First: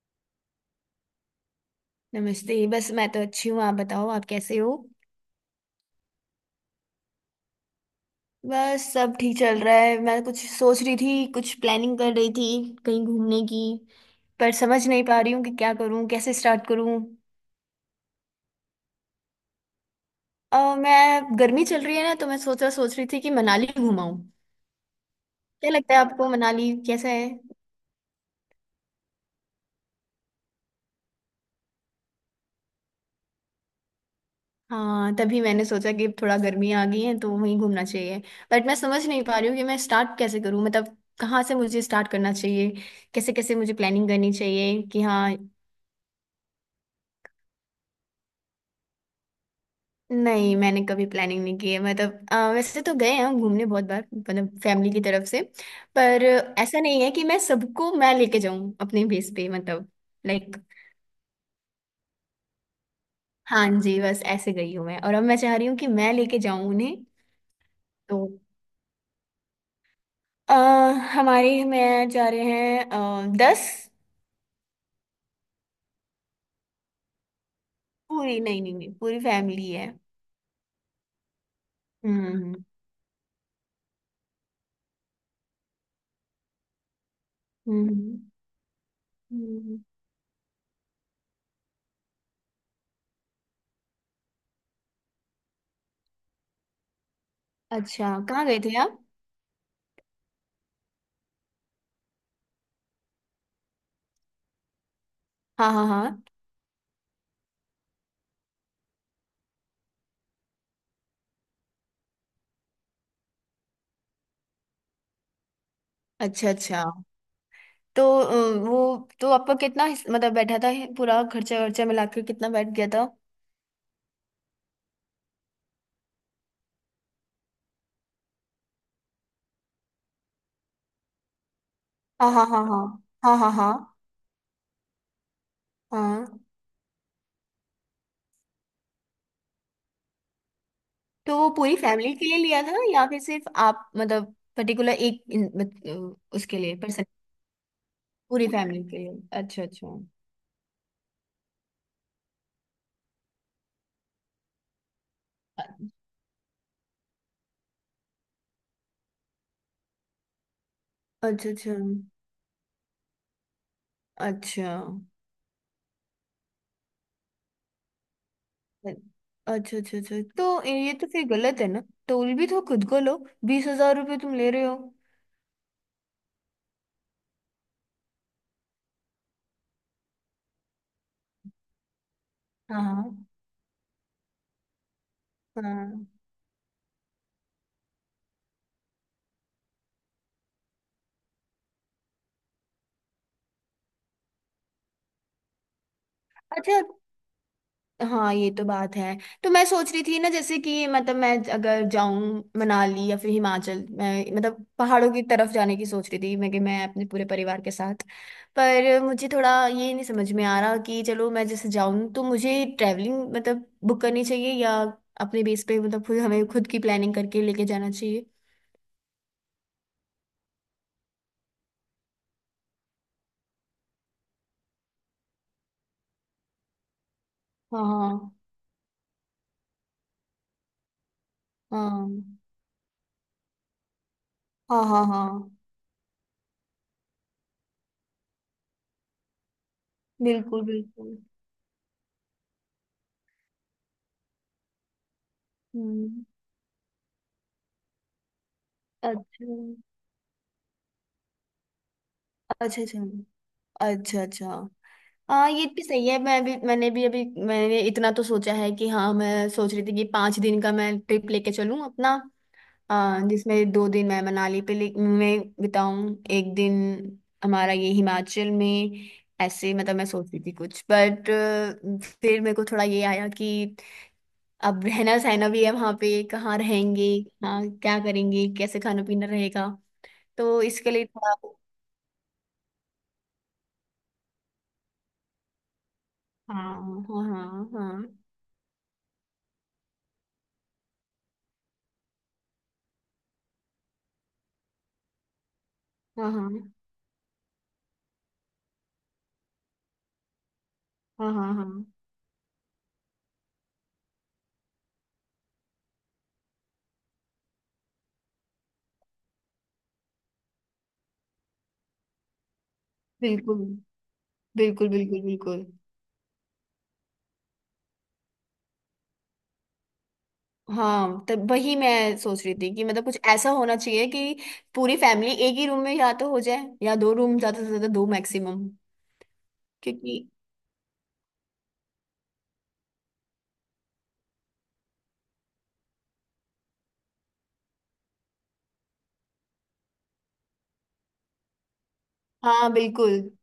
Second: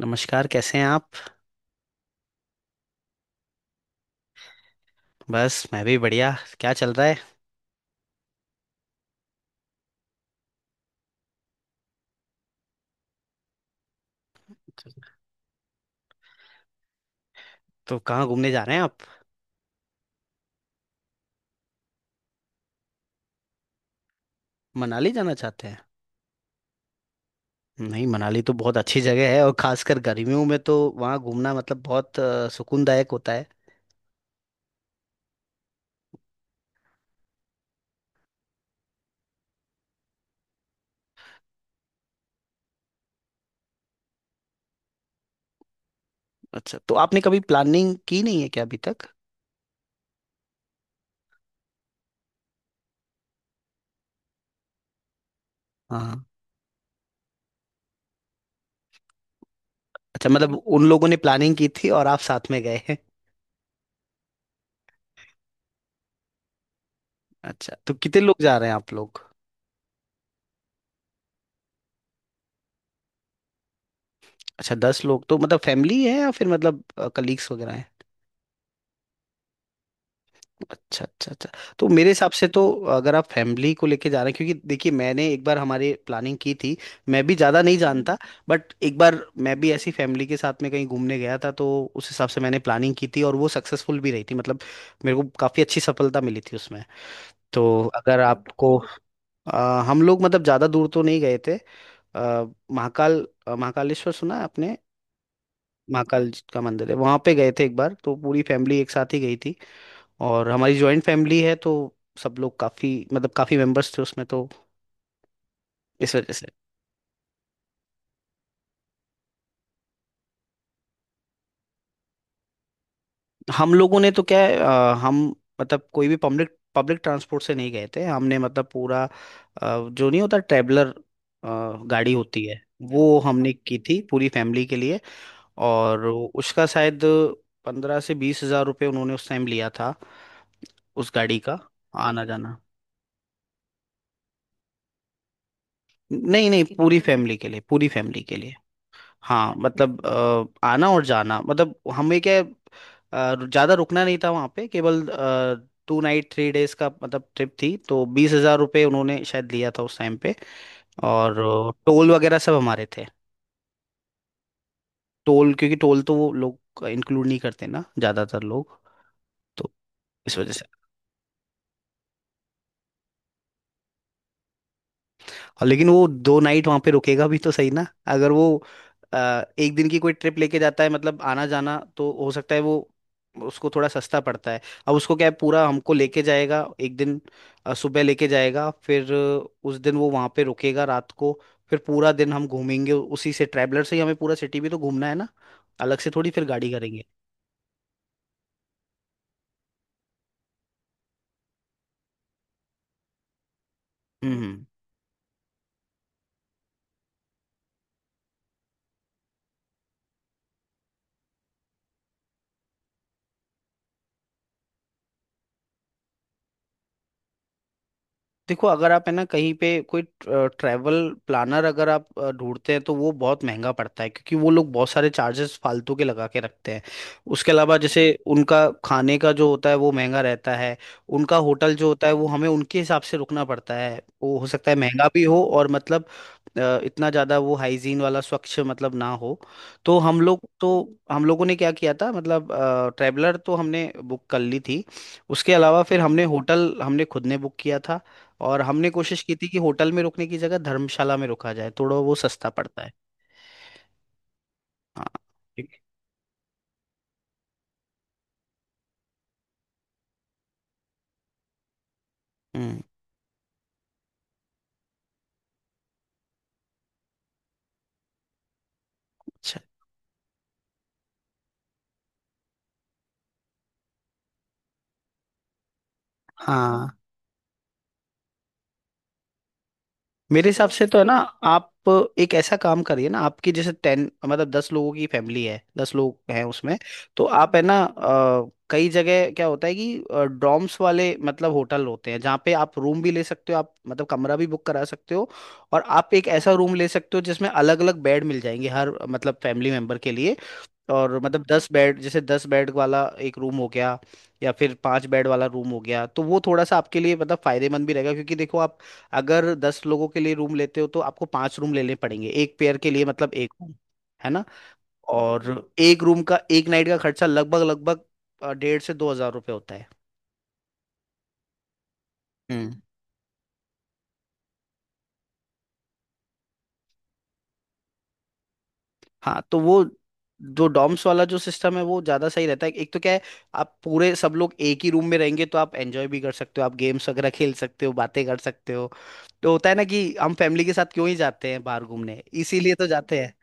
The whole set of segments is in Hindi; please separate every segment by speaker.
Speaker 1: नमस्कार, कैसे हैं आप।
Speaker 2: नमस्ते। बस मैं तो अच्छी हूँ, आप बताओ आप कैसे हो?
Speaker 1: बस मैं भी बढ़िया। क्या चल रहा है।
Speaker 2: बस सब ठीक चल रहा है। मैं कुछ सोच रही थी, कुछ प्लानिंग कर रही थी कहीं घूमने की। पर समझ नहीं पा रही हूँ कि क्या करूँ, कैसे स्टार्ट करूँ।
Speaker 1: तो कहाँ घूमने जा रहे हैं आप।
Speaker 2: मैं गर्मी चल रही है ना, तो मैं सोच रही थी कि मनाली घुमाऊँ।
Speaker 1: मनाली जाना चाहते
Speaker 2: क्या
Speaker 1: हैं।
Speaker 2: लगता है आपको, मनाली कैसा है?
Speaker 1: नहीं, मनाली तो बहुत अच्छी जगह है और खासकर गर्मियों में तो वहाँ घूमना मतलब बहुत सुकूनदायक होता है।
Speaker 2: हाँ, तभी मैंने सोचा कि थोड़ा गर्मी आ गई है तो वहीं घूमना चाहिए। बट मैं समझ नहीं पा रही हूँ कि मैं स्टार्ट कैसे करूँ, मतलब कहाँ से मुझे स्टार्ट करना चाहिए, कैसे कैसे मुझे प्लानिंग करनी चाहिए, कि हाँ।
Speaker 1: अच्छा, तो आपने कभी प्लानिंग की नहीं है क्या अभी तक।
Speaker 2: नहीं, मैंने कभी प्लानिंग नहीं की है। मतलब वैसे तो गए हैं घूमने बहुत बार, मतलब फैमिली की तरफ से।
Speaker 1: हाँ।
Speaker 2: पर ऐसा नहीं है कि मैं सबको मैं लेके जाऊं अपने बेस पे, मतलब।
Speaker 1: अच्छा, मतलब
Speaker 2: लाइक,
Speaker 1: उन लोगों ने प्लानिंग की थी और आप साथ में गए हैं।
Speaker 2: हाँ जी, बस ऐसे गई हूँ मैं, और अब मैं चाह रही हूँ कि मैं लेके जाऊं उन्हें।
Speaker 1: अच्छा, तो
Speaker 2: तो
Speaker 1: कितने लोग जा रहे हैं आप लोग।
Speaker 2: अ, हमारे में जा रहे हैं 10।
Speaker 1: अच्छा, दस लोग तो मतलब फैमिली है या फिर मतलब कलीग्स वगैरह हैं?
Speaker 2: पूरी, नहीं नहीं नहीं पूरी फैमिली है।
Speaker 1: अच्छा अच्छा अच्छा। तो मेरे हिसाब से
Speaker 2: हम्म
Speaker 1: तो अगर आप फैमिली को लेके जा रहे हैं क्योंकि देखिए, मैंने एक बार हमारे प्लानिंग की थी। मैं भी ज़्यादा नहीं
Speaker 2: हम्म।
Speaker 1: जानता। बट एक बार मैं भी
Speaker 2: हम्म।
Speaker 1: ऐसी फैमिली के साथ में कहीं घूमने गया था, तो उस हिसाब से मैंने प्लानिंग की थी और वो सक्सेसफुल भी रही थी, मतलब मेरे को काफ़ी अच्छी सफलता मिली थी उसमें। तो
Speaker 2: अच्छा,
Speaker 1: अगर
Speaker 2: कहाँ गए
Speaker 1: आपको
Speaker 2: थे आप?
Speaker 1: हम लोग मतलब ज़्यादा दूर तो नहीं गए थे। अ, महाकाल महाकालेश्वर सुना है आपने।
Speaker 2: हाँ हाँ हाँ।
Speaker 1: महाकाल जी का मंदिर है, वहां पे गए थे एक बार तो पूरी फैमिली एक साथ ही गई थी। और हमारी जॉइंट फैमिली है, तो सब लोग काफी, मतलब काफी मेंबर्स थे उसमें, तो इस वजह से।
Speaker 2: अच्छा अच्छा। तो वो तो आपका कितना मतलब बैठा था? पूरा खर्चा खर्चा मिला के कितना बैठ गया था?
Speaker 1: हम लोगों ने तो क्या है, हम मतलब कोई भी पब्लिक पब्लिक ट्रांसपोर्ट से नहीं गए थे हमने, मतलब पूरा जो नहीं होता ट्रैवलर, गाड़ी
Speaker 2: हाँ
Speaker 1: होती
Speaker 2: हाँ
Speaker 1: है,
Speaker 2: हाँ हाँ
Speaker 1: वो
Speaker 2: हाँ हाँ
Speaker 1: हमने की
Speaker 2: हाँ
Speaker 1: थी पूरी फैमिली के लिए। और
Speaker 2: हाँ।
Speaker 1: उसका शायद 15 से 20 हज़ार रुपये उन्होंने उस टाइम लिया था, उस
Speaker 2: तो
Speaker 1: गाड़ी
Speaker 2: वो
Speaker 1: का।
Speaker 2: पूरी फैमिली
Speaker 1: आना
Speaker 2: के लिए
Speaker 1: जाना,
Speaker 2: लिया था या फिर सिर्फ आप मतलब पर्टिकुलर एक
Speaker 1: नहीं
Speaker 2: उसके
Speaker 1: नहीं,
Speaker 2: लिए
Speaker 1: पूरी
Speaker 2: पर्सन?
Speaker 1: फैमिली के लिए, पूरी फैमिली के
Speaker 2: पूरी
Speaker 1: लिए।
Speaker 2: फैमिली के लिए।
Speaker 1: हाँ
Speaker 2: अच्छा अच्छा
Speaker 1: मतलब आना और जाना। मतलब हमें क्या है, ज्यादा रुकना नहीं था वहाँ पे, केवल 2 नाइट 3 डेज का मतलब ट्रिप थी। तो 20 हज़ार रुपये उन्होंने शायद लिया था उस टाइम पे। और
Speaker 2: अच्छा। अच्छा
Speaker 1: टोल वगैरह सब हमारे थे।
Speaker 2: अच्छा
Speaker 1: टोल, क्योंकि टोल तो वो लोग इंक्लूड नहीं करते ना ज्यादातर लोग, तो
Speaker 2: अच्छा अच्छा। अच्छा,
Speaker 1: इस
Speaker 2: तो
Speaker 1: वजह से।
Speaker 2: ये तो फिर गलत है ना। टोल भी तो खुद को लो, 20,000 रुपये तुम ले रहे हो।
Speaker 1: और लेकिन वो दो नाइट वहां पे रुकेगा भी तो सही ना। अगर वो अ, एक दिन की कोई ट्रिप लेके जाता है, मतलब आना जाना, तो हो सकता है वो,
Speaker 2: हाँ
Speaker 1: उसको थोड़ा सस्ता पड़ता है। अब उसको क्या है, पूरा हमको
Speaker 2: हाँ।
Speaker 1: लेके जाएगा एक दिन, सुबह लेके जाएगा, फिर उस दिन वो वहां पे रुकेगा रात को, फिर पूरा दिन हम घूमेंगे उसी से, ट्रैवलर से ही हमें पूरा सिटी भी तो घूमना है ना। अलग से थोड़ी फिर गाड़ी
Speaker 2: अच्छा,
Speaker 1: करेंगे।
Speaker 2: हाँ ये तो बात है। तो मैं सोच रही थी ना, जैसे कि मतलब मैं अगर जाऊं मनाली या फिर हिमाचल, मैं
Speaker 1: हम्म।
Speaker 2: मतलब पहाड़ों की तरफ जाने की सोच रही थी मैं, कि मैं अपने पूरे परिवार के साथ। पर मुझे थोड़ा ये नहीं समझ में आ रहा कि चलो मैं जैसे जाऊं तो मुझे ट्रैवलिंग मतलब बुक करनी चाहिए, या अपने बेस पे मतलब खुद हमें खुद की प्लानिंग करके लेके जाना चाहिए।
Speaker 1: देखो, अगर आप है ना कहीं पे कोई ट्रैवल प्लानर अगर आप ढूंढते हैं, तो वो बहुत महंगा पड़ता है क्योंकि वो लोग बहुत सारे चार्जेस फालतू के लगा के रखते हैं। उसके अलावा जैसे
Speaker 2: हाँ
Speaker 1: उनका खाने का जो होता है वो महंगा रहता है। उनका होटल जो होता
Speaker 2: हाँ
Speaker 1: है वो हमें उनके हिसाब से रुकना पड़ता है, वो हो सकता है
Speaker 2: हाँ हाँ
Speaker 1: महंगा भी हो
Speaker 2: हाँ।
Speaker 1: और मतलब इतना ज़्यादा वो हाइजीन वाला, स्वच्छ मतलब ना हो। तो हम लोग
Speaker 2: बिल्कुल
Speaker 1: तो,
Speaker 2: बिल्कुल।
Speaker 1: हम लोगों ने क्या किया था, मतलब ट्रैवलर तो हमने बुक कर ली थी, उसके अलावा फिर हमने
Speaker 2: हम्म।
Speaker 1: होटल हमने खुद ने बुक किया था। और हमने कोशिश की थी
Speaker 2: अच्छा
Speaker 1: कि होटल में रुकने की जगह धर्मशाला में रुका जाए, थोड़ा वो सस्ता पड़ता
Speaker 2: अच्छा
Speaker 1: है।
Speaker 2: अच्छा। अच्छा अच्छा।
Speaker 1: हाँ।
Speaker 2: हाँ, ये
Speaker 1: ठीक
Speaker 2: भी सही है। मैंने भी अभी, मैंने इतना तो सोचा है कि हाँ, मैं सोच रही थी कि 5 दिन का मैं ट्रिप लेके चलूँ अपना,
Speaker 1: है। हम्म।
Speaker 2: जिसमें 2 दिन मैं मनाली में बिताऊँ, एक दिन हमारा ये हिमाचल में।
Speaker 1: अच्छा।
Speaker 2: ऐसे मतलब मैं सोच रही थी कुछ, बट फिर मेरे को थोड़ा ये आया कि अब रहना सहना भी है, वहाँ पे कहाँ
Speaker 1: हाँ।
Speaker 2: रहेंगे। हाँ, क्या करेंगे, कैसे खाना पीना रहेगा।
Speaker 1: मेरे
Speaker 2: तो
Speaker 1: हिसाब से
Speaker 2: इसके
Speaker 1: तो है
Speaker 2: लिए
Speaker 1: ना,
Speaker 2: थोड़ा।
Speaker 1: आप एक ऐसा काम करिए ना, आपकी जैसे टेन मतलब 10 लोगों की फैमिली है, 10 लोग हैं
Speaker 2: हाँ
Speaker 1: उसमें, तो
Speaker 2: हाँ
Speaker 1: आप है
Speaker 2: हाँ
Speaker 1: ना
Speaker 2: हाँ
Speaker 1: कई जगह क्या होता है कि डॉर्म्स वाले मतलब होटल होते हैं जहाँ पे आप रूम भी ले सकते हो, आप मतलब कमरा भी बुक करा सकते हो। और आप एक
Speaker 2: हाँ
Speaker 1: ऐसा
Speaker 2: हाँ
Speaker 1: रूम ले सकते हो जिसमें अलग अलग बेड मिल जाएंगे हर मतलब फैमिली मेंबर के लिए। और
Speaker 2: हाँ
Speaker 1: मतलब
Speaker 2: हाँ हाँ।
Speaker 1: 10 बेड जैसे, 10 बेड वाला एक रूम हो गया, या फिर 5 बेड वाला रूम हो गया, तो वो थोड़ा सा आपके लिए मतलब फायदेमंद भी रहेगा क्योंकि देखो, आप अगर 10 लोगों के लिए रूम लेते हो तो आपको 5 रूम लेने पड़ेंगे, एक पेयर के लिए मतलब एक
Speaker 2: बिल्कुल
Speaker 1: रूम, है ना।
Speaker 2: बिल्कुल बिल्कुल बिल्कुल।
Speaker 1: और एक रूम का एक नाइट का खर्चा लगभग लगभग 1,500 से 2,000 रुपये होता है।
Speaker 2: हाँ, तब वही मैं सोच रही थी
Speaker 1: हम्म।
Speaker 2: कि मतलब कुछ ऐसा होना चाहिए कि पूरी फैमिली एक ही रूम में या तो हो जाए, या दो रूम ज्यादा से ज्यादा, दो मैक्सिमम।
Speaker 1: हाँ तो वो
Speaker 2: क्योंकि
Speaker 1: जो डॉम्स वाला जो सिस्टम है वो ज्यादा सही रहता है। एक तो क्या है, आप पूरे सब लोग एक ही रूम में रहेंगे तो आप एंजॉय भी कर सकते हो, आप गेम्स वगैरह खेल सकते हो, बातें कर सकते हो। तो होता है ना कि हम फैमिली के साथ क्यों ही जाते हैं बाहर घूमने,
Speaker 2: हाँ,
Speaker 1: इसीलिए तो जाते
Speaker 2: बिल्कुल
Speaker 1: हैं,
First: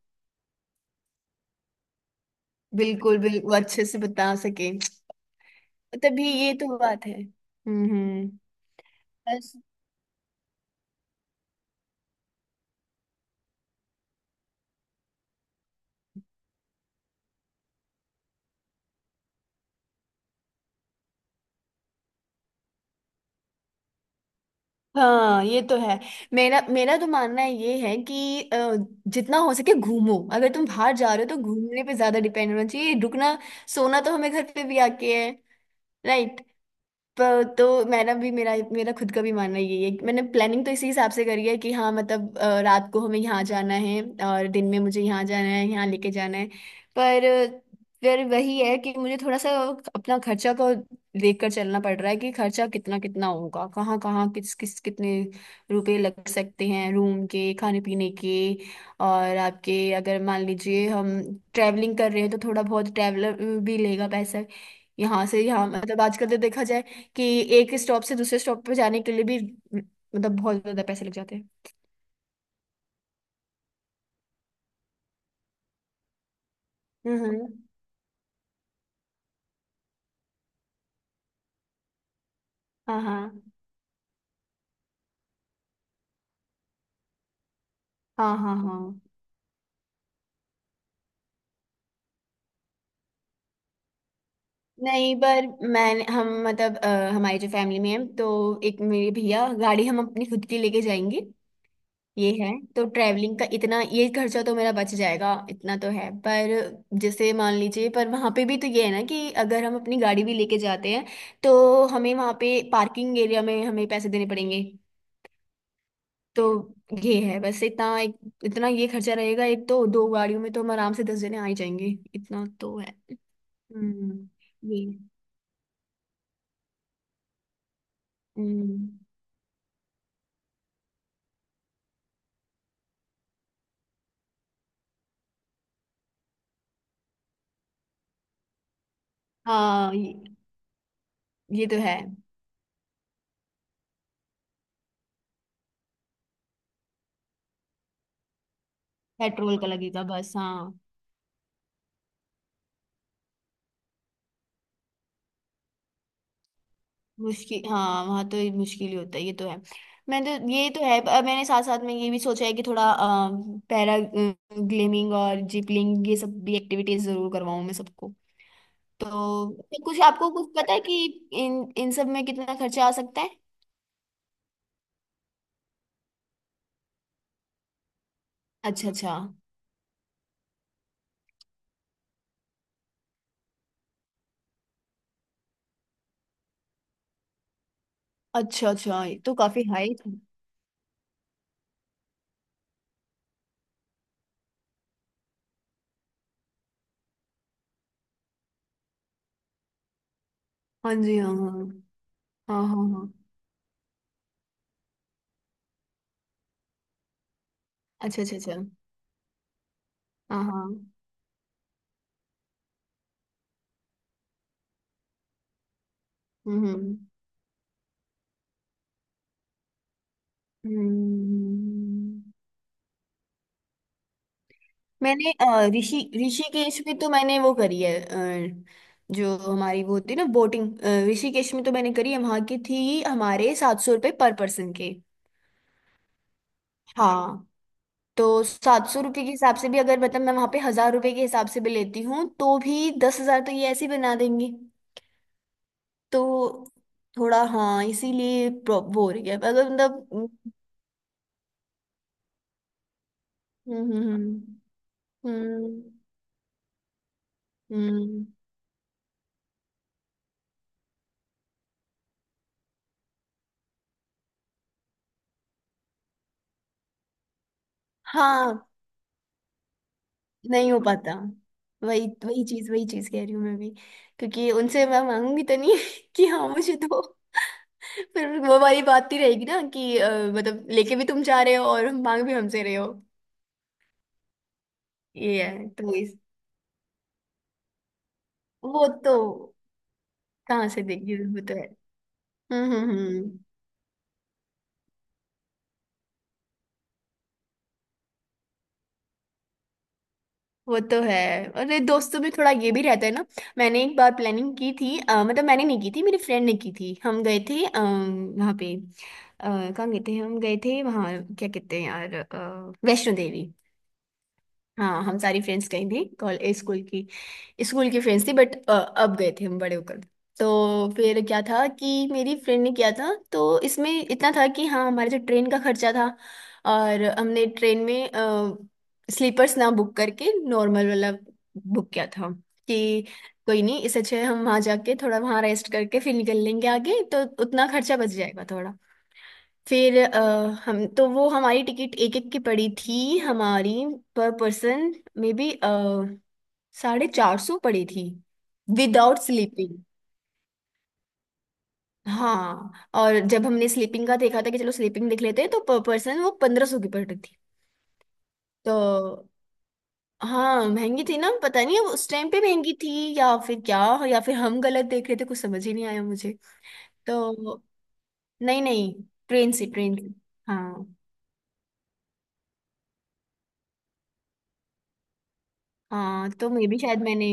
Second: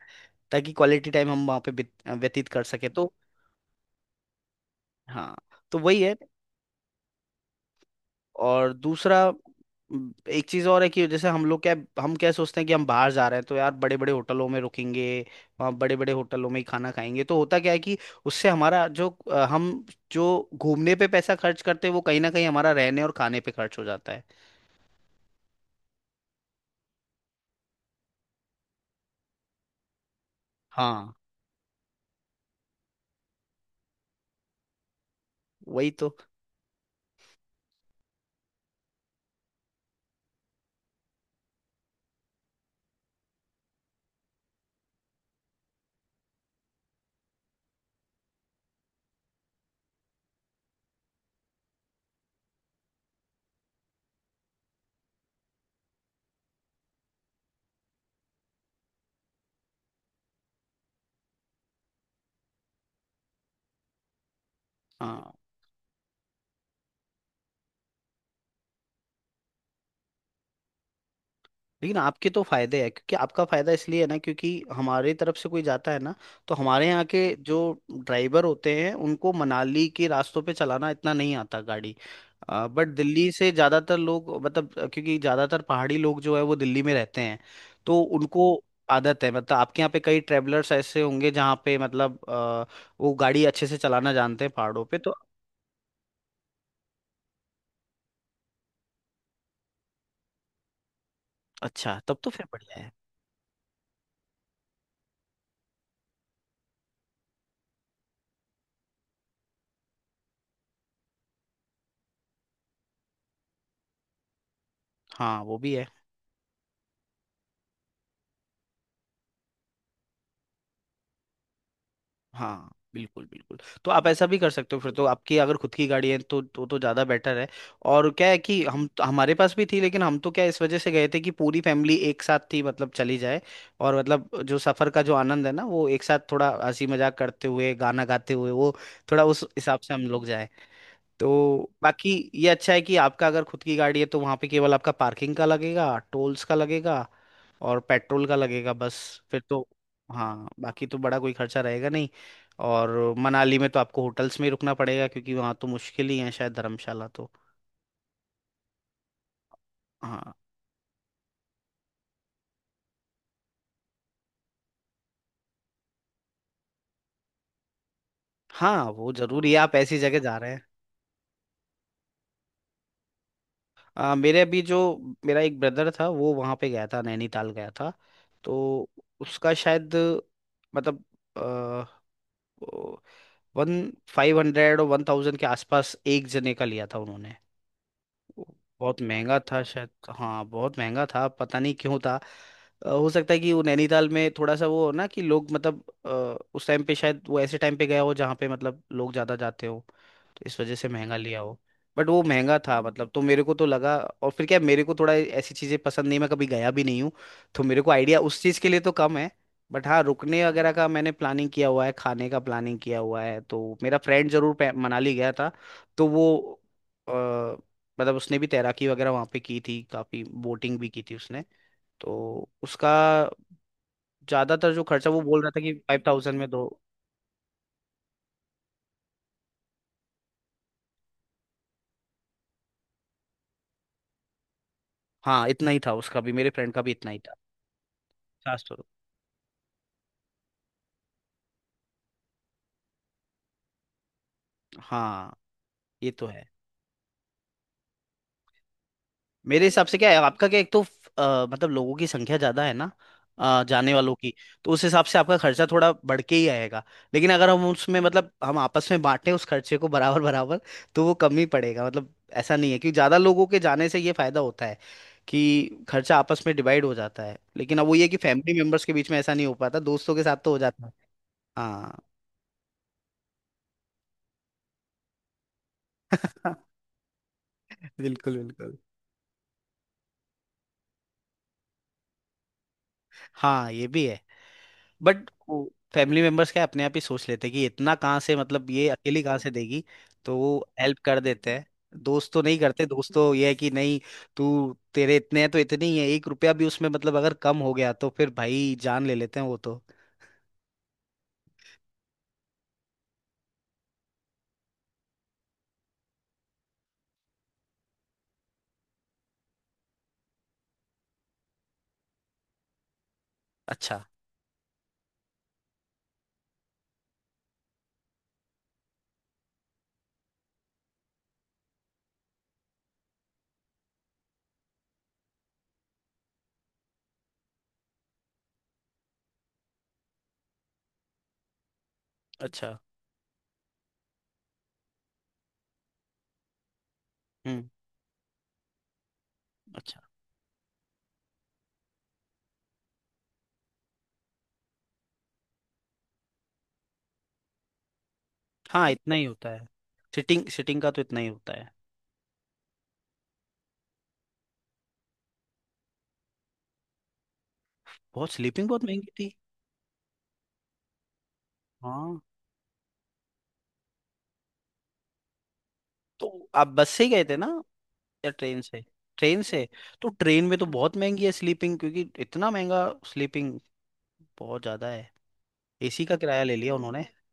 Speaker 1: ताकि क्वालिटी टाइम हम वहाँ पे व्यतीत कर सके। तो
Speaker 2: बिल्कुल बिल्कुल। अच्छे से बता सके।
Speaker 1: हाँ, तो वही है।
Speaker 2: तभी, ये तो बात है। हम्म।
Speaker 1: और दूसरा
Speaker 2: बस।
Speaker 1: एक चीज और है कि जैसे हम लोग क्या, हम क्या सोचते हैं कि हम बाहर जा रहे हैं तो यार बड़े बड़े होटलों में रुकेंगे, वहाँ बड़े बड़े होटलों में ही खाना खाएंगे, तो होता क्या है कि उससे हमारा जो हम जो घूमने पे पैसा खर्च करते हैं वो कहीं ना कहीं हमारा रहने और खाने पे खर्च हो जाता है।
Speaker 2: हाँ ये तो है। मेरा मेरा तो मानना ये है कि जितना हो सके घूमो, अगर तुम बाहर
Speaker 1: हाँ,
Speaker 2: जा रहे हो तो घूमने पे ज्यादा डिपेंड होना चाहिए। रुकना सोना तो हमें घर पे भी आके है।
Speaker 1: वही तो।
Speaker 2: राइट। पर तो मेरा भी, मेरा मेरा खुद का भी मानना यही है। मैंने प्लानिंग तो इसी हिसाब से करी है कि हाँ मतलब रात को हमें यहाँ जाना है, और दिन में मुझे यहाँ जाना है, यहाँ लेके जाना है। पर फिर वही है कि मुझे थोड़ा सा अपना खर्चा को देखकर चलना पड़ रहा है, कि खर्चा कितना कितना होगा, कहाँ कहाँ, किस किस, कितने रुपए लग सकते हैं, रूम के, खाने पीने के। और आपके, अगर मान लीजिए हम ट्रैवलिंग कर रहे हैं तो थोड़ा बहुत ट्रैवलर भी लेगा पैसा। यहाँ
Speaker 1: हाँ
Speaker 2: से यहाँ मतलब आजकल तो देखा जाए कि एक स्टॉप से दूसरे स्टॉप पे जाने के लिए भी मतलब बहुत ज्यादा पैसे लग जाते हैं।
Speaker 1: लेकिन आपके तो फायदे है क्योंकि आपका फायदा इसलिए है ना क्योंकि हमारी तरफ से कोई जाता है ना, तो हमारे यहाँ के
Speaker 2: हम्म।
Speaker 1: जो ड्राइवर होते हैं उनको मनाली के रास्तों पे चलाना इतना नहीं आता गाड़ी। बट
Speaker 2: हाँ
Speaker 1: दिल्ली
Speaker 2: हाँ
Speaker 1: से ज्यादातर लोग मतलब क्योंकि ज्यादातर पहाड़ी लोग जो है वो दिल्ली में रहते हैं, तो
Speaker 2: हाँ
Speaker 1: उनको
Speaker 2: हाँ हाँ।
Speaker 1: आदत है, मतलब आपके यहाँ पे कई ट्रेवलर्स ऐसे होंगे जहाँ पे मतलब वो गाड़ी अच्छे से चलाना जानते हैं पहाड़ों पे, तो।
Speaker 2: नहीं पर मैं, हम मतलब हमारी जो फैमिली में है तो, एक मेरे भैया, गाड़ी हम अपनी खुद की लेके जाएंगे।
Speaker 1: अच्छा, तब तो
Speaker 2: ये
Speaker 1: फिर
Speaker 2: है।
Speaker 1: बढ़िया
Speaker 2: तो
Speaker 1: है।
Speaker 2: ट्रैवलिंग का इतना ये खर्चा तो मेरा बच जाएगा, इतना तो है। पर जैसे मान लीजिए, पर वहाँ पे भी तो ये है ना कि अगर हम अपनी गाड़ी भी लेके जाते हैं तो हमें वहाँ पे पार्किंग एरिया में हमें पैसे देने पड़ेंगे।
Speaker 1: हाँ, वो भी है।
Speaker 2: तो ये है, बस इतना एक इतना ये खर्चा रहेगा, एक तो दो गाड़ियों में तो हम आराम से 10 जने आ ही जाएंगे, इतना
Speaker 1: हाँ
Speaker 2: तो है।
Speaker 1: बिल्कुल बिल्कुल। तो आप ऐसा
Speaker 2: हम्म।
Speaker 1: भी कर सकते हो,
Speaker 2: ये
Speaker 1: फिर तो आपकी अगर खुद की गाड़ी है तो तो ज़्यादा बेटर है। और क्या है कि
Speaker 2: हम्म।
Speaker 1: हमारे पास भी थी, लेकिन हम तो क्या इस वजह से गए थे कि पूरी फैमिली एक साथ थी मतलब, चली जाए, और मतलब जो सफ़र का जो आनंद है ना, वो एक साथ थोड़ा हंसी मजाक करते हुए, गाना गाते हुए, वो थोड़ा उस हिसाब
Speaker 2: हाँ
Speaker 1: से हम लोग जाए।
Speaker 2: ये
Speaker 1: तो
Speaker 2: तो है।
Speaker 1: बाकी ये अच्छा है कि आपका अगर खुद की गाड़ी है तो वहाँ पे केवल आपका पार्किंग का लगेगा, टोल्स का लगेगा, और पेट्रोल का लगेगा बस। फिर
Speaker 2: पेट्रोल का
Speaker 1: तो
Speaker 2: लगेगा बस,
Speaker 1: हाँ,
Speaker 2: हाँ।
Speaker 1: बाकी तो बड़ा कोई खर्चा रहेगा नहीं। और मनाली में तो आपको होटल्स में ही रुकना पड़ेगा, क्योंकि वहाँ तो मुश्किल ही है शायद धर्मशाला तो।
Speaker 2: मुश्किल, हाँ वहाँ तो ये मुश्किल ही होता है, ये तो है। मैं
Speaker 1: हाँ।
Speaker 2: तो ये तो है, पर मैंने साथ साथ में ये भी सोचा है कि थोड़ा पैरा ग्लेमिंग और जिपलिंग ये सब भी एक्टिविटीज जरूर करवाऊँ मैं सबको।
Speaker 1: हाँ, वो जरूरी है, आप
Speaker 2: तो
Speaker 1: ऐसी
Speaker 2: कुछ,
Speaker 1: जगह
Speaker 2: आपको
Speaker 1: जा
Speaker 2: कुछ
Speaker 1: रहे हैं।
Speaker 2: पता है कि इन इन सब में कितना खर्चा आ सकता है?
Speaker 1: मेरे अभी जो, मेरा एक ब्रदर था, वो वहाँ पे गया था, नैनीताल गया था, तो
Speaker 2: अच्छा अच्छा
Speaker 1: उसका शायद मतलब 1500 और 1000 के आसपास एक जने का लिया था उन्होंने।
Speaker 2: अच्छा।
Speaker 1: बहुत
Speaker 2: अच्छा, ये तो
Speaker 1: महंगा था
Speaker 2: काफी
Speaker 1: शायद।
Speaker 2: हाई था।
Speaker 1: हाँ, बहुत महंगा था, पता नहीं क्यों था। हो सकता है कि वो नैनीताल में थोड़ा सा वो हो ना कि लोग मतलब उस टाइम पे शायद वो ऐसे टाइम पे गया हो जहाँ पे मतलब लोग ज़्यादा जाते हो, तो इस वजह से
Speaker 2: हाँ
Speaker 1: महंगा
Speaker 2: जी हाँ
Speaker 1: लिया
Speaker 2: हाँ
Speaker 1: हो। बट वो महंगा
Speaker 2: हाँ हाँ
Speaker 1: था मतलब,
Speaker 2: हाँ।
Speaker 1: तो मेरे को तो लगा। और फिर क्या, मेरे को थोड़ा ऐसी चीज़ें पसंद नहीं, मैं कभी गया भी नहीं हूँ, तो मेरे को आइडिया
Speaker 2: अच्छा अच्छा
Speaker 1: उस
Speaker 2: अच्छा।
Speaker 1: चीज़ के लिए तो कम है। बट हाँ,
Speaker 2: हाँ
Speaker 1: रुकने
Speaker 2: हाँ।
Speaker 1: वगैरह का मैंने प्लानिंग किया हुआ है, खाने का प्लानिंग किया हुआ है। तो मेरा फ्रेंड जरूर मनाली गया था, तो वो
Speaker 2: हम्म।
Speaker 1: मतलब उसने भी तैराकी वगैरह वहाँ पे की थी, काफी बोटिंग भी की थी उसने।
Speaker 2: हम्म।
Speaker 1: तो उसका ज्यादातर जो खर्चा वो
Speaker 2: मैंने
Speaker 1: बोल रहा था कि 5000 में दो।
Speaker 2: ऋषिकेश में तो मैंने वो करी है, जो हमारी वो होती है ना, बोटिंग। ऋषिकेश में तो मैंने करी है, वहाँ की थी, हमारे 700 रुपये पर पर्सन के।
Speaker 1: हाँ इतना ही था, उसका भी, मेरे फ्रेंड का भी इतना ही था।
Speaker 2: हाँ। तो
Speaker 1: 50।
Speaker 2: 700 रुपये के हिसाब से भी अगर मतलब मैं वहाँ पे 1,000 रुपये के हिसाब से भी लेती हूँ, तो भी 10,000 तो ये ऐसे ही बना देंगे।
Speaker 1: हाँ, ये तो है।
Speaker 2: तो थोड़ा हाँ, इसीलिए वो हो गया,
Speaker 1: मेरे
Speaker 2: अगर
Speaker 1: हिसाब से
Speaker 2: मतलब
Speaker 1: क्या है, आपका
Speaker 2: हम्म।
Speaker 1: क्या एक तो मतलब लोगों की संख्या ज्यादा है ना,
Speaker 2: हम्म
Speaker 1: जाने वालों
Speaker 2: हम्म
Speaker 1: की, तो उस हिसाब से आपका खर्चा
Speaker 2: हम्म,
Speaker 1: थोड़ा बढ़ के ही आएगा। लेकिन अगर हम
Speaker 2: हम्म,
Speaker 1: उसमें
Speaker 2: हम्म,
Speaker 1: मतलब हम आपस में बांटें उस खर्चे को बराबर बराबर, तो वो कम ही पड़ेगा मतलब। ऐसा नहीं है, क्योंकि ज्यादा लोगों के जाने से ये फायदा होता है कि खर्चा आपस में डिवाइड हो जाता है। लेकिन अब वो ये है कि फैमिली
Speaker 2: हाँ
Speaker 1: मेंबर्स के बीच में ऐसा नहीं हो पाता, दोस्तों के साथ तो हो
Speaker 2: नहीं हो
Speaker 1: जाता है।
Speaker 2: पाता।
Speaker 1: हाँ।
Speaker 2: वही वही चीज कह रही हूँ मैं भी, क्योंकि उनसे मैं मांगूंगी तो नहीं कि हाँ मुझे दो।
Speaker 1: बिल्कुल
Speaker 2: फिर वो
Speaker 1: बिल्कुल।
Speaker 2: वाली बात ही रहेगी ना कि मतलब लेके भी तुम जा रहे हो और मांग भी हमसे रहे हो।
Speaker 1: हाँ, ये भी है। बट
Speaker 2: ये है तो इस।
Speaker 1: फैमिली मेंबर्स क्या अपने आप ही सोच लेते हैं कि इतना कहाँ से, मतलब
Speaker 2: वो
Speaker 1: ये
Speaker 2: तो
Speaker 1: अकेली कहाँ से देगी, तो वो
Speaker 2: कहाँ से
Speaker 1: हेल्प
Speaker 2: देगी,
Speaker 1: कर
Speaker 2: वो
Speaker 1: देते
Speaker 2: तो
Speaker 1: हैं।
Speaker 2: है।
Speaker 1: दोस्त तो नहीं करते, दोस्त तो
Speaker 2: हम्म।
Speaker 1: ये है कि, नहीं तू, तेरे इतने हैं तो इतने ही है, एक रुपया भी उसमें मतलब अगर कम हो गया तो फिर भाई जान ले लेते हैं वो तो।
Speaker 2: वो तो है। अरे, दोस्तों में थोड़ा ये भी रहता है ना। मैंने एक बार प्लानिंग की थी, मतलब मैंने नहीं की थी, मेरी फ्रेंड ने की थी। हम गए थे वहाँ पे कहाँ गए थे, हम गए थे वहाँ, क्या कहते हैं यार, वैष्णो देवी।
Speaker 1: अच्छा
Speaker 2: हाँ, हम सारी फ्रेंड्स गई थी कॉलेज स्कूल की, स्कूल की फ्रेंड्स थी, बट अब गए थे हम बड़े होकर। तो फिर क्या था कि मेरी फ्रेंड ने किया था, तो इसमें इतना था कि हाँ, हमारे जो ट्रेन का खर्चा था, और हमने ट्रेन में स्लीपर्स ना बुक करके नॉर्मल वाला बुक किया था।
Speaker 1: अच्छा।
Speaker 2: कि कोई नहीं, इससे अच्छा है हम वहाँ जाके थोड़ा वहाँ रेस्ट करके फिर निकल लेंगे आगे, तो उतना
Speaker 1: हम्म।
Speaker 2: खर्चा बच जाएगा थोड़ा। फिर
Speaker 1: अच्छा।
Speaker 2: हम तो वो हमारी टिकट एक एक की पड़ी थी, हमारी पर पर्सन मे बी 450 पड़ी थी
Speaker 1: हाँ, इतना
Speaker 2: विदाउट
Speaker 1: ही होता है,
Speaker 2: स्लीपिंग।
Speaker 1: सिटिंग, सिटिंग का तो इतना ही होता है।
Speaker 2: हाँ, और जब हमने स्लीपिंग का देखा था कि चलो स्लीपिंग देख लेते हैं, तो पर पर्सन वो 1,500 की पड़ रही थी।
Speaker 1: बहुत, स्लीपिंग बहुत महंगी
Speaker 2: तो
Speaker 1: थी।
Speaker 2: हाँ, महंगी थी ना, पता नहीं अब उस
Speaker 1: हाँ,
Speaker 2: टाइम पे महंगी थी या फिर क्या, या फिर हम गलत देख रहे थे, कुछ समझ ही नहीं आया मुझे।
Speaker 1: तो आप बस से ही गए थे ना,
Speaker 2: तो
Speaker 1: या ट्रेन
Speaker 2: नहीं
Speaker 1: से।
Speaker 2: नहीं
Speaker 1: ट्रेन
Speaker 2: ट्रेन से
Speaker 1: से।
Speaker 2: ट्रेन
Speaker 1: तो
Speaker 2: से
Speaker 1: ट्रेन में तो
Speaker 2: हाँ
Speaker 1: बहुत महंगी है स्लीपिंग, क्योंकि इतना महंगा स्लीपिंग बहुत ज्यादा है। एसी का
Speaker 2: हाँ।
Speaker 1: किराया
Speaker 2: तो
Speaker 1: ले
Speaker 2: मे
Speaker 1: लिया
Speaker 2: भी शायद
Speaker 1: उन्होंने।
Speaker 2: मैंने,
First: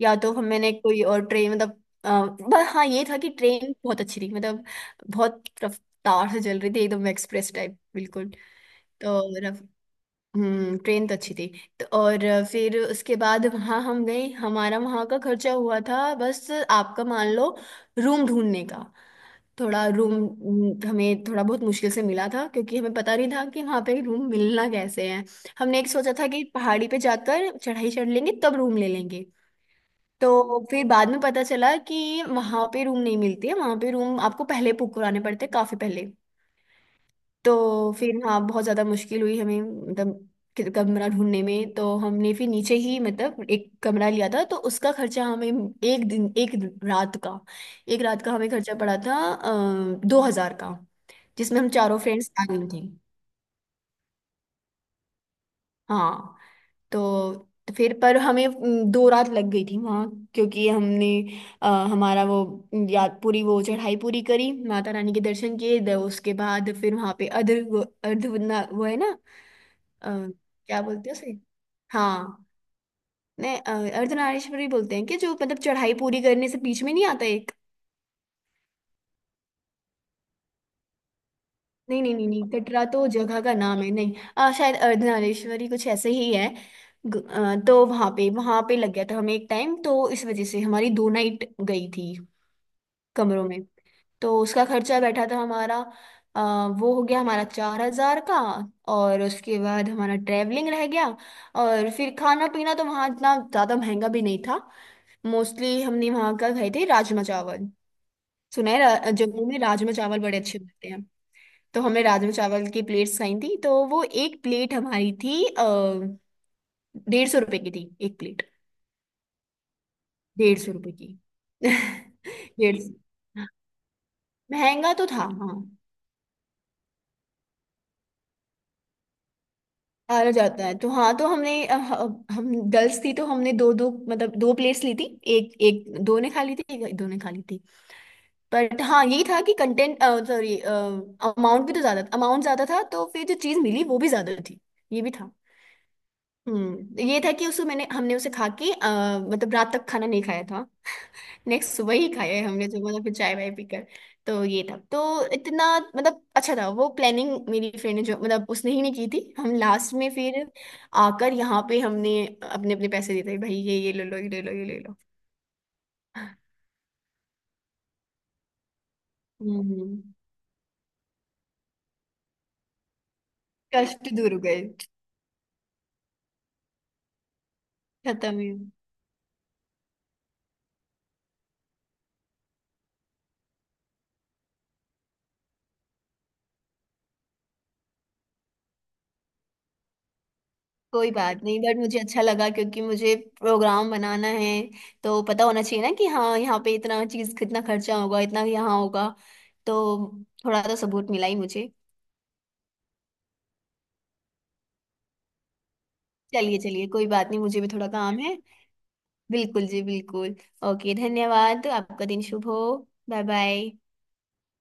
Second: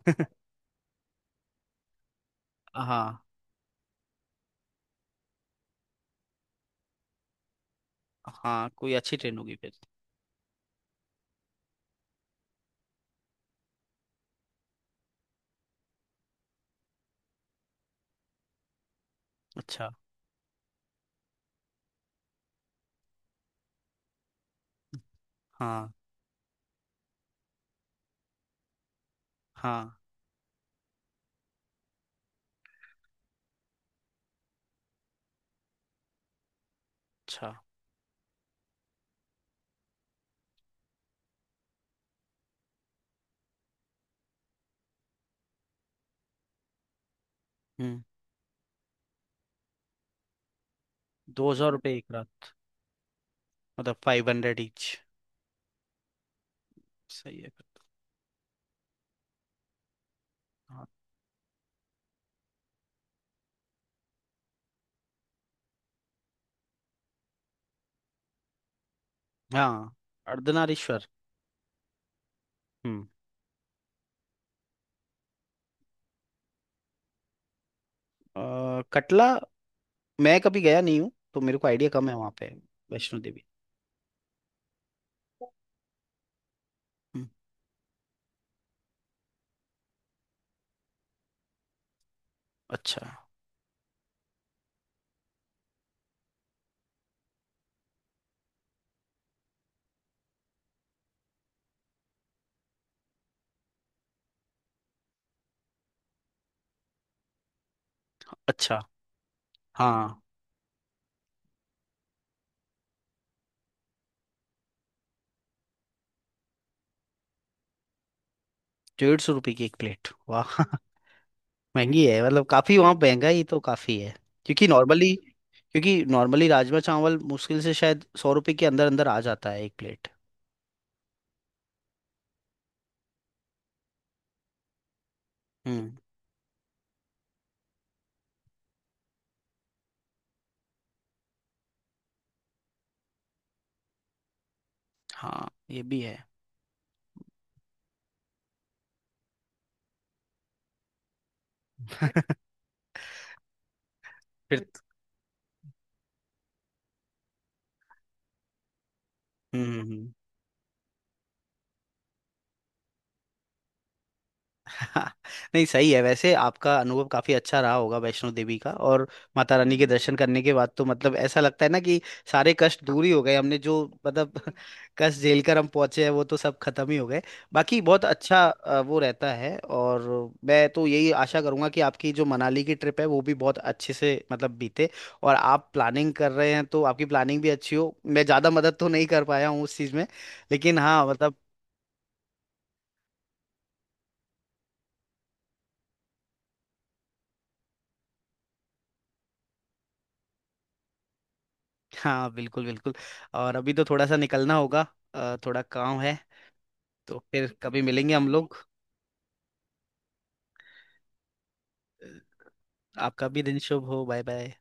Speaker 2: या तो मैंने कोई और ट्रेन मतलब पर हाँ ये था
Speaker 1: हाँ,
Speaker 2: कि ट्रेन बहुत अच्छी थी, मतलब बहुत रफ्तार से चल रही थी, एकदम एक्सप्रेस टाइप बिल्कुल।
Speaker 1: हाँ कोई अच्छी
Speaker 2: तो
Speaker 1: ट्रेन होगी
Speaker 2: रफ
Speaker 1: फिर।
Speaker 2: हम्म, ट्रेन तो अच्छी थी। तो और फिर उसके बाद वहाँ हम गए, हमारा वहाँ का खर्चा हुआ था बस आपका मान लो रूम ढूंढने का। थोड़ा
Speaker 1: अच्छा।
Speaker 2: रूम, हमें थोड़ा बहुत मुश्किल से मिला था क्योंकि हमें पता नहीं था कि वहाँ पे रूम मिलना कैसे है। हमने एक
Speaker 1: हाँ
Speaker 2: सोचा था कि पहाड़ी पे जाकर चढ़ाई चढ़ लेंगे तब रूम ले लेंगे।
Speaker 1: हाँ।
Speaker 2: तो फिर बाद में पता चला कि वहां पे रूम नहीं मिलती है, वहां पे रूम आपको पहले बुक कराने पड़ते हैं, काफी पहले।
Speaker 1: अच्छा।
Speaker 2: तो फिर हाँ, बहुत ज्यादा मुश्किल हुई हमें मतलब कमरा ढूंढने में। तो हमने फिर नीचे ही मतलब एक कमरा लिया था, तो उसका खर्चा हमें रात का,
Speaker 1: हम्म।
Speaker 2: एक रात का हमें खर्चा पड़ा था 2,000 का,
Speaker 1: दो
Speaker 2: जिसमें हम
Speaker 1: हजार रुपये
Speaker 2: चारों
Speaker 1: एक
Speaker 2: फ्रेंड्स आ
Speaker 1: रात।
Speaker 2: गई थी।
Speaker 1: मतलब 500 ईच।
Speaker 2: हाँ।
Speaker 1: सही
Speaker 2: तो
Speaker 1: है फिर
Speaker 2: फिर पर हमें 2 रात लग गई थी वहाँ, क्योंकि
Speaker 1: तो। हाँ।
Speaker 2: हमने अ, हमारा वो याद, पूरी वो चढ़ाई पूरी करी, माता रानी के दर्शन किए, उसके बाद फिर वहाँ पे अर्ध अर्ध वो है ना,
Speaker 1: हाँ।
Speaker 2: अ, क्या
Speaker 1: अर्धनारीश्वर।
Speaker 2: बोलते हैं उसे, हाँ।
Speaker 1: हम्म।
Speaker 2: नहीं अर्धनारीश्वरी बोलते हैं, कि जो मतलब चढ़ाई पूरी करने से बीच में नहीं आता एक।
Speaker 1: कटला। मैं कभी गया नहीं हूँ, तो मेरे को आइडिया
Speaker 2: नहीं
Speaker 1: कम
Speaker 2: नहीं
Speaker 1: है
Speaker 2: नहीं
Speaker 1: वहाँ
Speaker 2: नहीं
Speaker 1: पे।
Speaker 2: कटरा तो
Speaker 1: वैष्णो
Speaker 2: जगह
Speaker 1: देवी।
Speaker 2: का नाम है नहीं। शायद अर्धनारीश्वरी कुछ ऐसे ही है।
Speaker 1: हम्म।
Speaker 2: तो वहां पे लग गया था हमें एक टाइम, तो इस वजह से हमारी 2 नाइट गई थी
Speaker 1: अच्छा
Speaker 2: कमरों में। तो उसका खर्चा बैठा था हमारा, वो हो गया हमारा 4,000 का। और उसके बाद हमारा ट्रैवलिंग रह गया, और फिर खाना पीना तो वहाँ इतना ज़्यादा महंगा भी नहीं था। मोस्टली हमने वहाँ का खाए थे राजमा चावल, सुना है
Speaker 1: अच्छा।
Speaker 2: जम्मू में
Speaker 1: हाँ।
Speaker 2: राजमा चावल बड़े अच्छे मिलते हैं। तो हमने राजमा चावल की प्लेट्स खाई थी। तो वो एक प्लेट हमारी थी, 150 रुपये की थी एक प्लेट।
Speaker 1: 150 रुपये की एक प्लेट, वाह।
Speaker 2: डेढ़ सौ रुपये की
Speaker 1: महंगी है मतलब, काफी
Speaker 2: 150।
Speaker 1: वहाँ महंगाई तो काफी है, क्योंकि
Speaker 2: महंगा तो
Speaker 1: नॉर्मली
Speaker 2: था हाँ।
Speaker 1: क्योंकि नॉर्मली राजमा चावल मुश्किल से शायद 100 रुपए के अंदर अंदर आ जाता है एक प्लेट।
Speaker 2: हारा जाता है तो हाँ। तो हमने हम गर्ल्स थी, तो हमने दो दो मतलब दो प्लेट्स ली थी, एक एक,
Speaker 1: हम्म।
Speaker 2: दो ने खा ली थी एक, दो ने खा ली थी। बट हाँ यही था कि कंटेंट, सॉरी अमाउंट, भी तो ज्यादा, अमाउंट ज्यादा था, तो फिर जो चीज मिली वो भी ज्यादा थी, ये भी था।
Speaker 1: हाँ, ये भी है।
Speaker 2: हम्म, ये था कि उसको मैंने हमने उसे खा के मतलब रात तक खाना नहीं खाया था, नेक्स्ट सुबह ही खाया है हमने, जो मतलब फिर चाय वाय पीकर। तो ये
Speaker 1: फिर।
Speaker 2: था। तो इतना, मतलब अच्छा था वो प्लानिंग मेरी फ्रेंड ने जो मतलब उसने ही नहीं की थी। हम लास्ट
Speaker 1: हम्म।
Speaker 2: में फिर आकर यहाँ पे हमने अपने अपने पैसे देते, भाई ये ले लो, ये ले लो, ये ले लो।
Speaker 1: हाँ, नहीं सही है, वैसे आपका अनुभव काफी अच्छा रहा होगा, वैष्णो देवी का। और माता रानी के
Speaker 2: हम्म।
Speaker 1: दर्शन करने के बाद तो मतलब ऐसा लगता है ना कि सारे कष्ट दूर ही हो गए, हमने जो
Speaker 2: कष्ट दूर हो
Speaker 1: मतलब
Speaker 2: गए।
Speaker 1: कष्ट झेल कर हम पहुंचे हैं, वो तो सब खत्म ही हो गए। बाकी बहुत
Speaker 2: खत्म
Speaker 1: अच्छा
Speaker 2: ही।
Speaker 1: वो रहता है। और मैं तो यही आशा करूंगा कि आपकी जो मनाली की ट्रिप है वो भी बहुत अच्छे से मतलब बीते। और आप प्लानिंग कर रहे हैं, तो आपकी प्लानिंग भी अच्छी हो। मैं ज्यादा मदद तो नहीं कर पाया हूँ उस चीज में, लेकिन हाँ
Speaker 2: कोई
Speaker 1: मतलब।
Speaker 2: बात नहीं, बट मुझे अच्छा लगा, क्योंकि मुझे प्रोग्राम बनाना है, तो पता होना चाहिए ना कि हाँ, यहाँ पे इतना चीज, कितना खर्चा होगा, इतना यहाँ होगा। तो थोड़ा तो सबूत मिला ही मुझे।
Speaker 1: हाँ बिल्कुल बिल्कुल। और अभी तो थोड़ा सा निकलना होगा, थोड़ा काम है।
Speaker 2: चलिए चलिए, कोई
Speaker 1: तो
Speaker 2: बात नहीं,
Speaker 1: फिर
Speaker 2: मुझे भी
Speaker 1: कभी
Speaker 2: थोड़ा
Speaker 1: मिलेंगे
Speaker 2: काम
Speaker 1: हम
Speaker 2: है।
Speaker 1: लोग।
Speaker 2: बिल्कुल जी, बिल्कुल। ओके, धन्यवाद। आपका दिन शुभ हो। बाय
Speaker 1: आपका भी दिन
Speaker 2: बाय।
Speaker 1: शुभ हो। Bye bye.